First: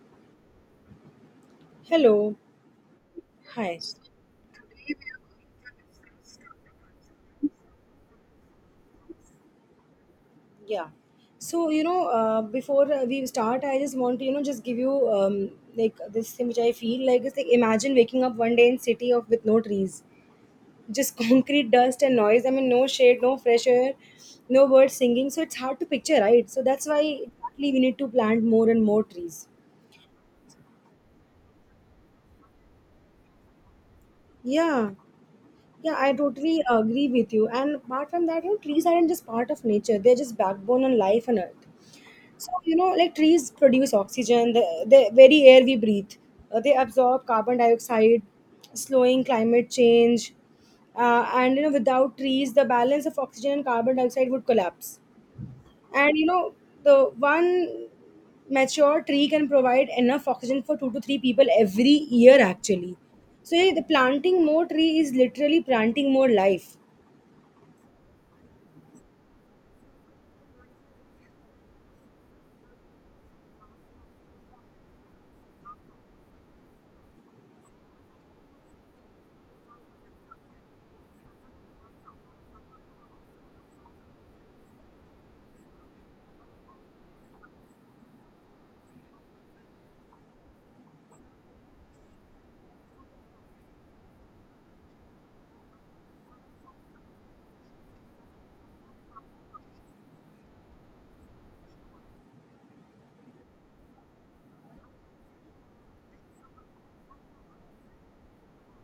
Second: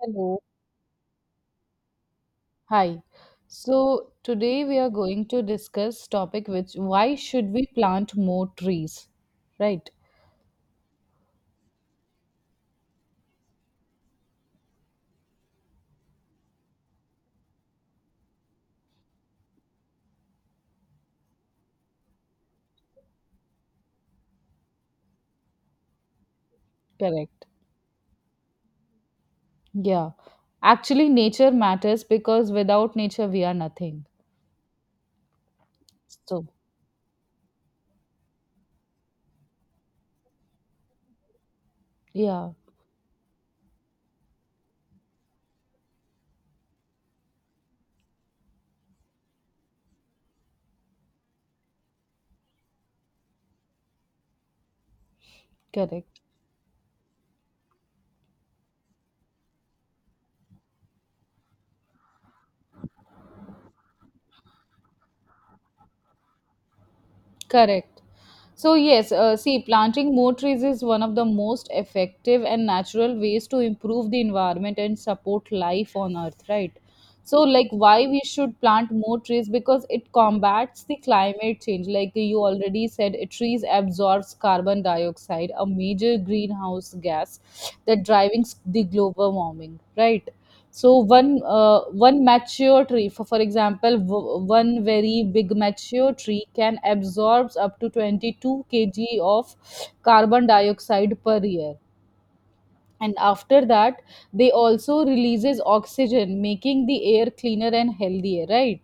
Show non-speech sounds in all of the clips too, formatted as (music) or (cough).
Hello. Hello. Hi. Hi. So today we are going to discuss topic which why should we plant more trees? Right? Yeah. So, before we start, I just want to, just give you like this thing which I feel like is like imagine waking up one day in city of with no trees, just (laughs) concrete dust and noise. I mean, no shade, no fresh air, no birds singing. So it's hard to picture, right? So that's why Correct. exactly we need to plant more and more trees. Yeah. Actually nature matters because without nature we are nothing. Yeah. Yeah, I So totally agree with you. And apart from that, trees aren't just part of nature; they're just backbone and life on Earth. yeah, So like trees produce oxygen, the very air we breathe. They absorb carbon dioxide, slowing climate change. And without trees, the balance of oxygen and carbon dioxide would collapse. and correct. you know the one mature tree can provide enough oxygen for two to three people every year, actually. So yeah, the planting more tree is literally planting more life. Correct. So, yes, see, planting more trees is one of the most effective and natural ways to improve the environment and support life on Earth, right? So, like, why we should plant more trees? Because it combats the climate change. Like you already said, trees absorbs carbon dioxide, a major greenhouse gas that driving the global warming, right? So one one mature tree for example one very big mature tree can absorb up to 22 kg of carbon dioxide per year. And after that, they also releases oxygen, making the air cleaner and healthier, right?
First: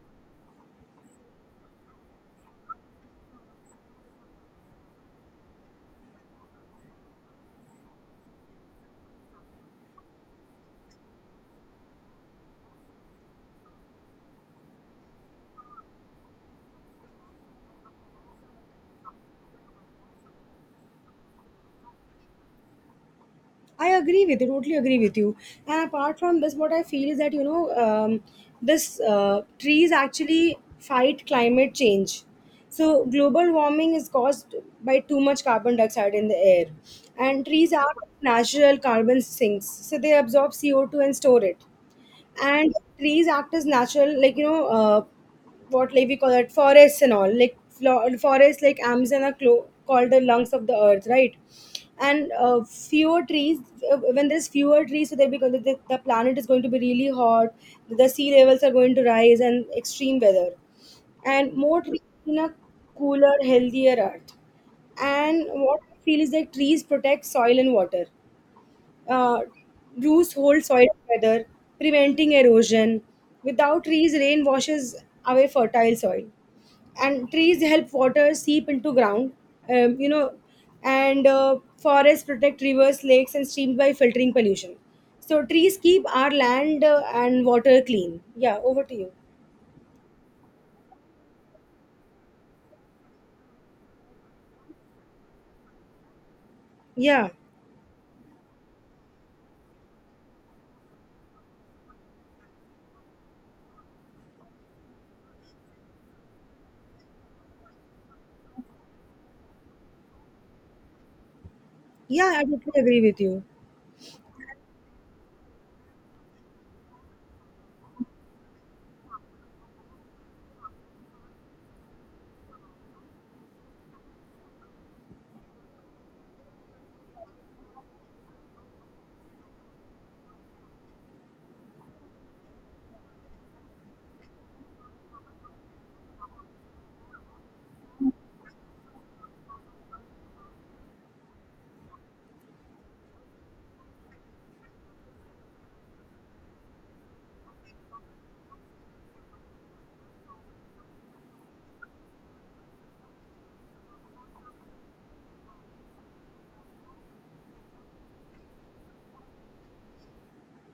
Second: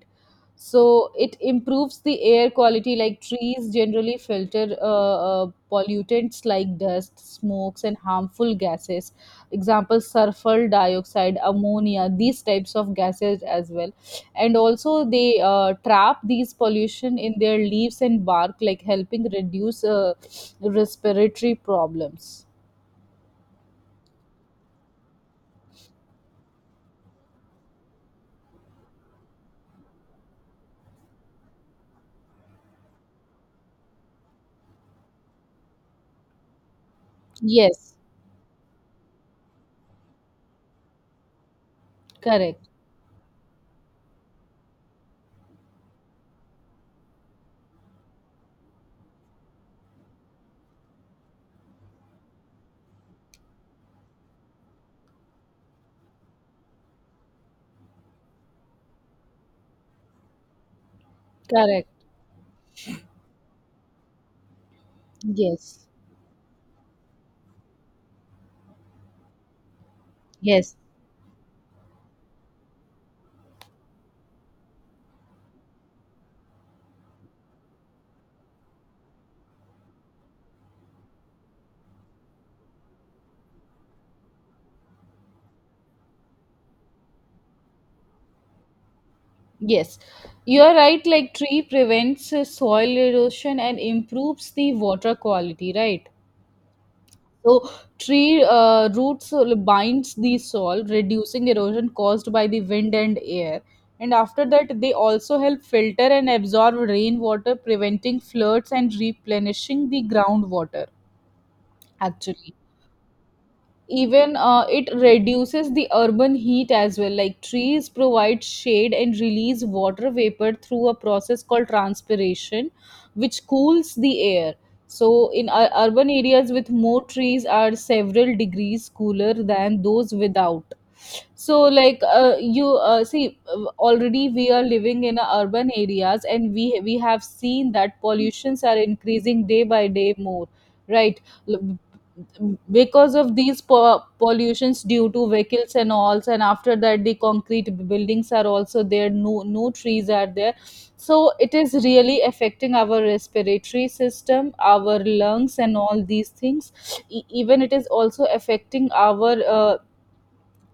So it improves the air quality. Like trees generally filter pollutants like dust, smokes and harmful gases, example sulfur dioxide, ammonia, these types of gases as well. And also they trap these pollution in their leaves and bark, like helping reduce respiratory problems. I agree with you, totally agree with you. And apart from this, what I feel is that this trees actually fight climate change. So global warming is caused by too much carbon dioxide in the air, and trees are Yes, natural carbon sinks, so they absorb CO2 and store it. correct. And trees act as natural, like you know what like we call it, forests and all, like forests like Amazon are called the lungs of the earth, right? And fewer trees, when there's fewer trees, so they because the planet is going to be really hot, the sea levels are going to rise and extreme weather, and more Correct. trees in a cooler, healthier earth. And what Yes. I feel is that trees protect soil and water. uh, Roots hold Yes. soil together, preventing erosion. Without trees, rain washes away fertile soil, and trees help water seep into ground. You know, and Forests protect rivers, lakes, and streams by filtering pollution. So trees keep our land and water clean. Yeah, over to you. Yes. You are right. Like tree prevents soil erosion and improves the water quality, right? Yeah, So tree roots binds the soil, reducing erosion caused by the wind and air. And after that, they also help filter and absorb rainwater, preventing floods and replenishing the groundwater. yeah, I Actually, totally agree with you. even it reduces the urban heat as well. Like trees provide shade and release water vapor through a process called transpiration, which cools the air. So urban areas with more trees are several degrees cooler than those without. So like you see, already we are living in urban areas, and we have seen that pollutions are increasing day by day more, right? L- because of these pollutions due to vehicles and all, and after that the concrete buildings are also there, no no trees are there. So it is really affecting our respiratory system, our lungs and all these things. Even it is also affecting our uh,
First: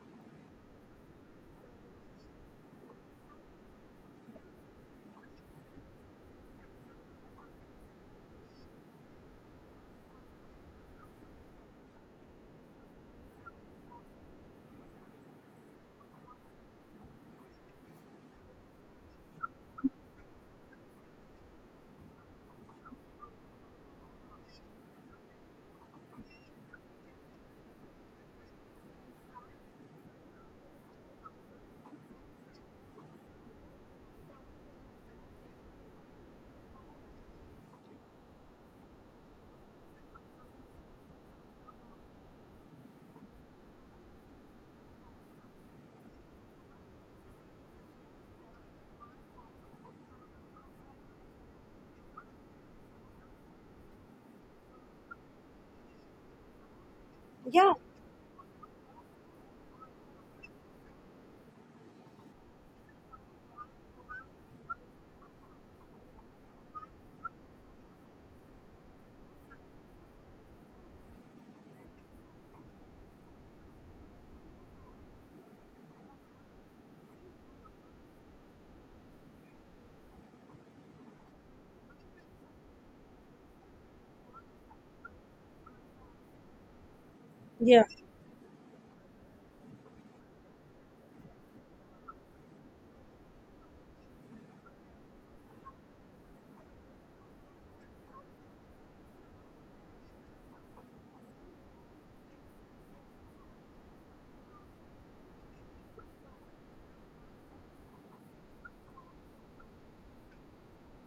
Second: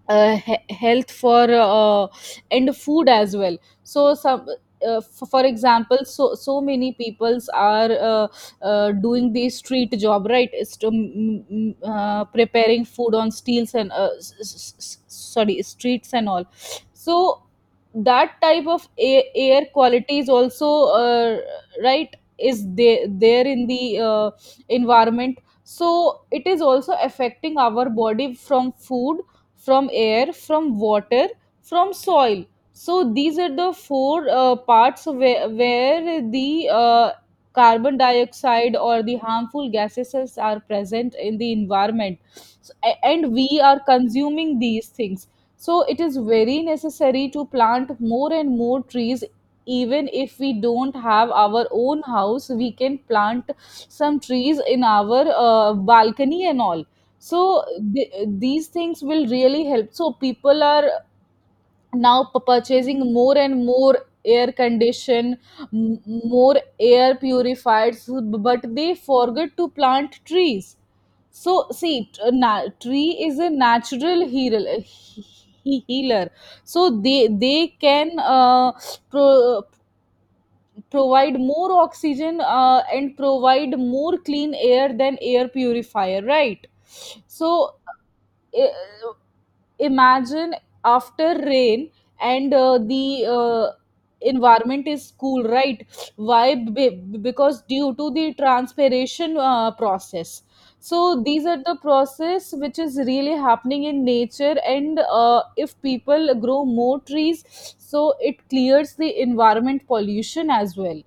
uh, he- health for and food as well. So some for example, so so many peoples are doing the street job, right, is to, preparing food on steels and sorry, streets and all. So that type of air quality is also right, is there there in the environment. So it is also affecting our body from food, from air, from water, from soil. So these are the four parts where the carbon dioxide or the harmful gases are present in the environment. So, and we are consuming these things. So it is very necessary to plant more and more trees. Even if we don't have our own house, we can plant some trees in our balcony and all. So Yeah, these things will really help. So people are now purchasing more and more air condition, more air purified, so- but they forget to plant trees. So see, tree is a natural healer. So they can pro- provide more oxygen and provide more clean air than air purifier, right? So yeah. i- imagine after rain and the environment is cool, right? Why? Because due to the transpiration process. So these are the process which is really happening in nature, and if people grow more trees, so it clears the environment pollution as well.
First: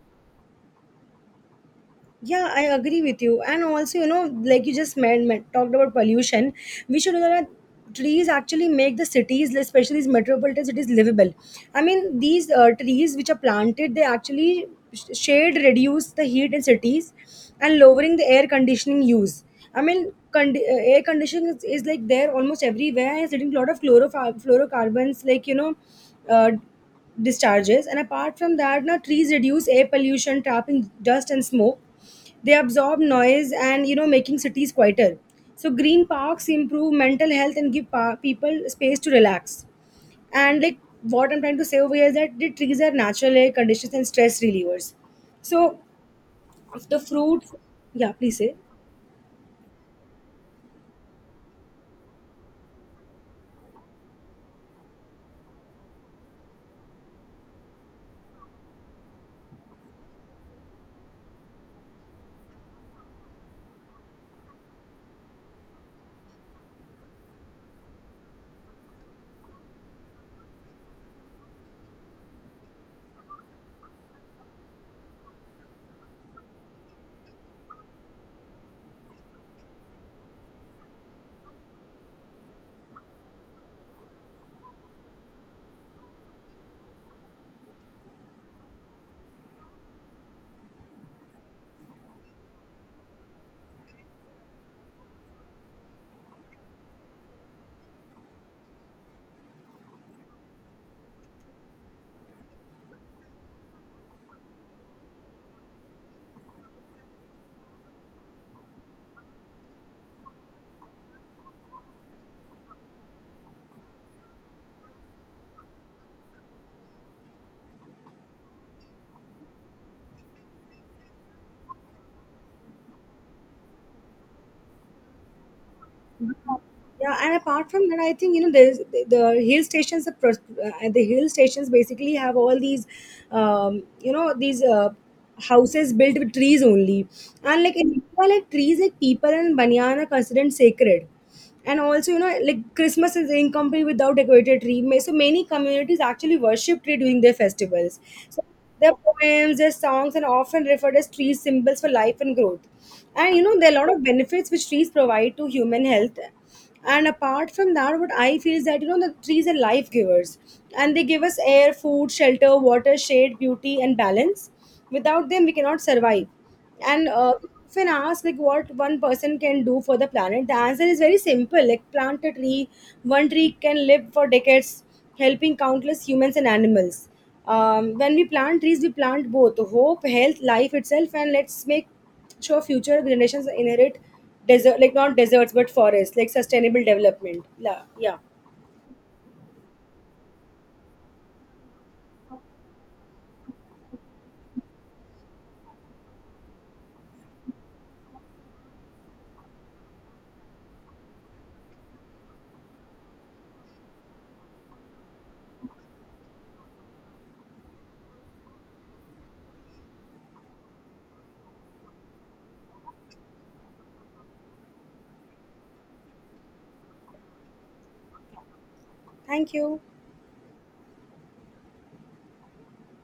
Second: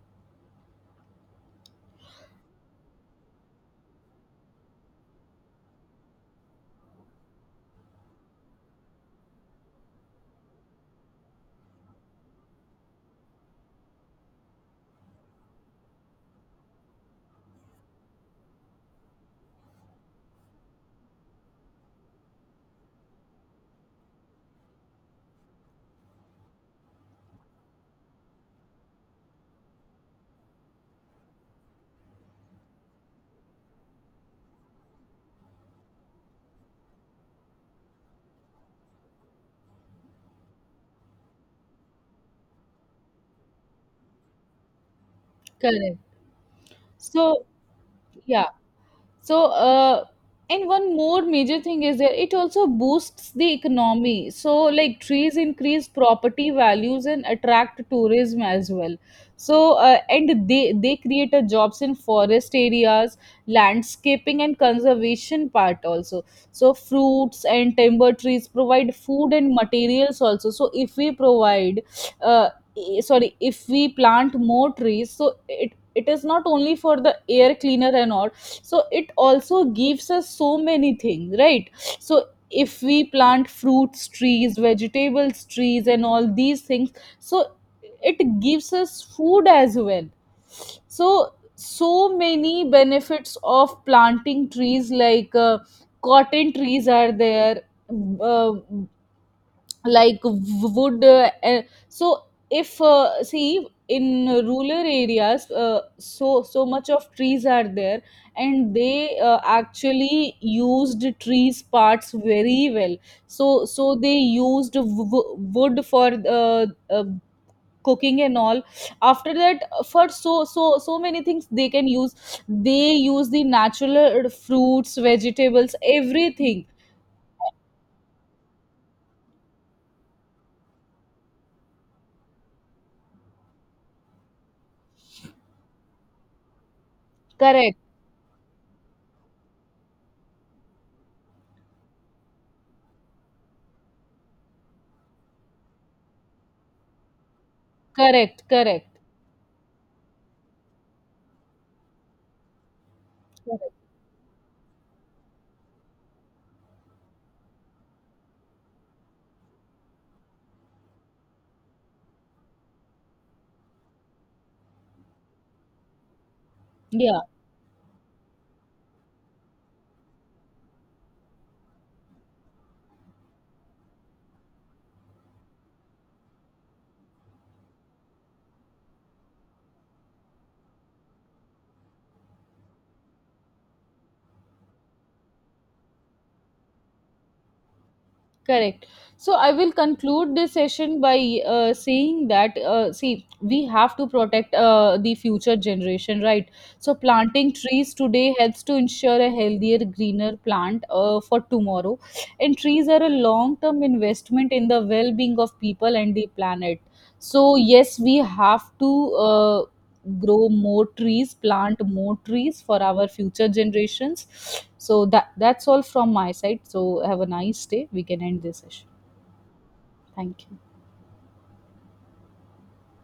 Yeah, I agree with you. And also, like you just talked about pollution, we should know that trees actually make the cities, especially these metropolitan cities, livable. I mean, these trees which are planted, they actually shade reduce the heat in cities and lowering the air conditioning use. I mean, air conditioning is like there almost everywhere, and it's leading to a lot of chlorofluorocarbons, like, uh, discharges. And apart from that, now trees reduce air pollution trapping dust and smoke, they absorb noise and making cities quieter. So green parks improve mental health and give people space to relax. And like what I'm trying to say over here is that the trees are natural air conditions and stress relievers. So Correct. the So fruits. Yeah, please yeah, say. so and one more major thing is that it also boosts the economy. So like trees increase property values and attract tourism as well. So and they create a jobs in forest areas, landscaping and conservation part also. So fruits and timber trees provide food and materials also. So if we provide uh, sorry, if we plant more trees, so it is not only for the air cleaner and all. So it also gives us so many things, right? So if we plant fruits trees, vegetables trees and all these things, so it gives us food as well. So so many benefits of planting trees, like cotton trees are there, uh, like w- would so if see, in rural areas, so so much of trees are there, and they actually used trees parts very well. So so they used wood for cooking and all. After that, for so so so many things they can use. They use the natural fruits, vegetables, everything. Yeah, and apart from that, I think there's the hill stations. The hill stations basically have all these, um, you know, these uh, houses built with trees only. And like Correct, in India, like trees, like people and banyan are considered sacred. And also, like Christmas is incomplete without decorated tree. So many communities actually worship tree during their festivals. correct, So their correct, poems, their songs, and often referred as trees symbols for life and growth. And there are a correct. lot of benefits which trees provide to human health. And apart from that, what I feel is that the trees are life givers, and they give us air, food, shelter, water, shade, beauty, and balance. Without them we cannot survive. And Yeah. If I ask like what one person can do for the planet, the answer is very simple, like plant a tree. One tree can live for decades, helping countless humans and animals. When we plant trees we plant both hope, health, life itself, and let's make so future generations inherit desert, like not deserts but forests, like sustainable development. Yeah, yeah. Correct. So I will conclude this session by saying that, see, we have to protect the future generation, right? So planting trees today helps to ensure a healthier, greener plant for tomorrow, and trees are a long-term investment in the well-being of people and the planet. So yes, we have to uh, grow more trees, plant more trees for our future generations. So that, that's all from my side. So have a nice day. We can end this session. Thank you. Thank you.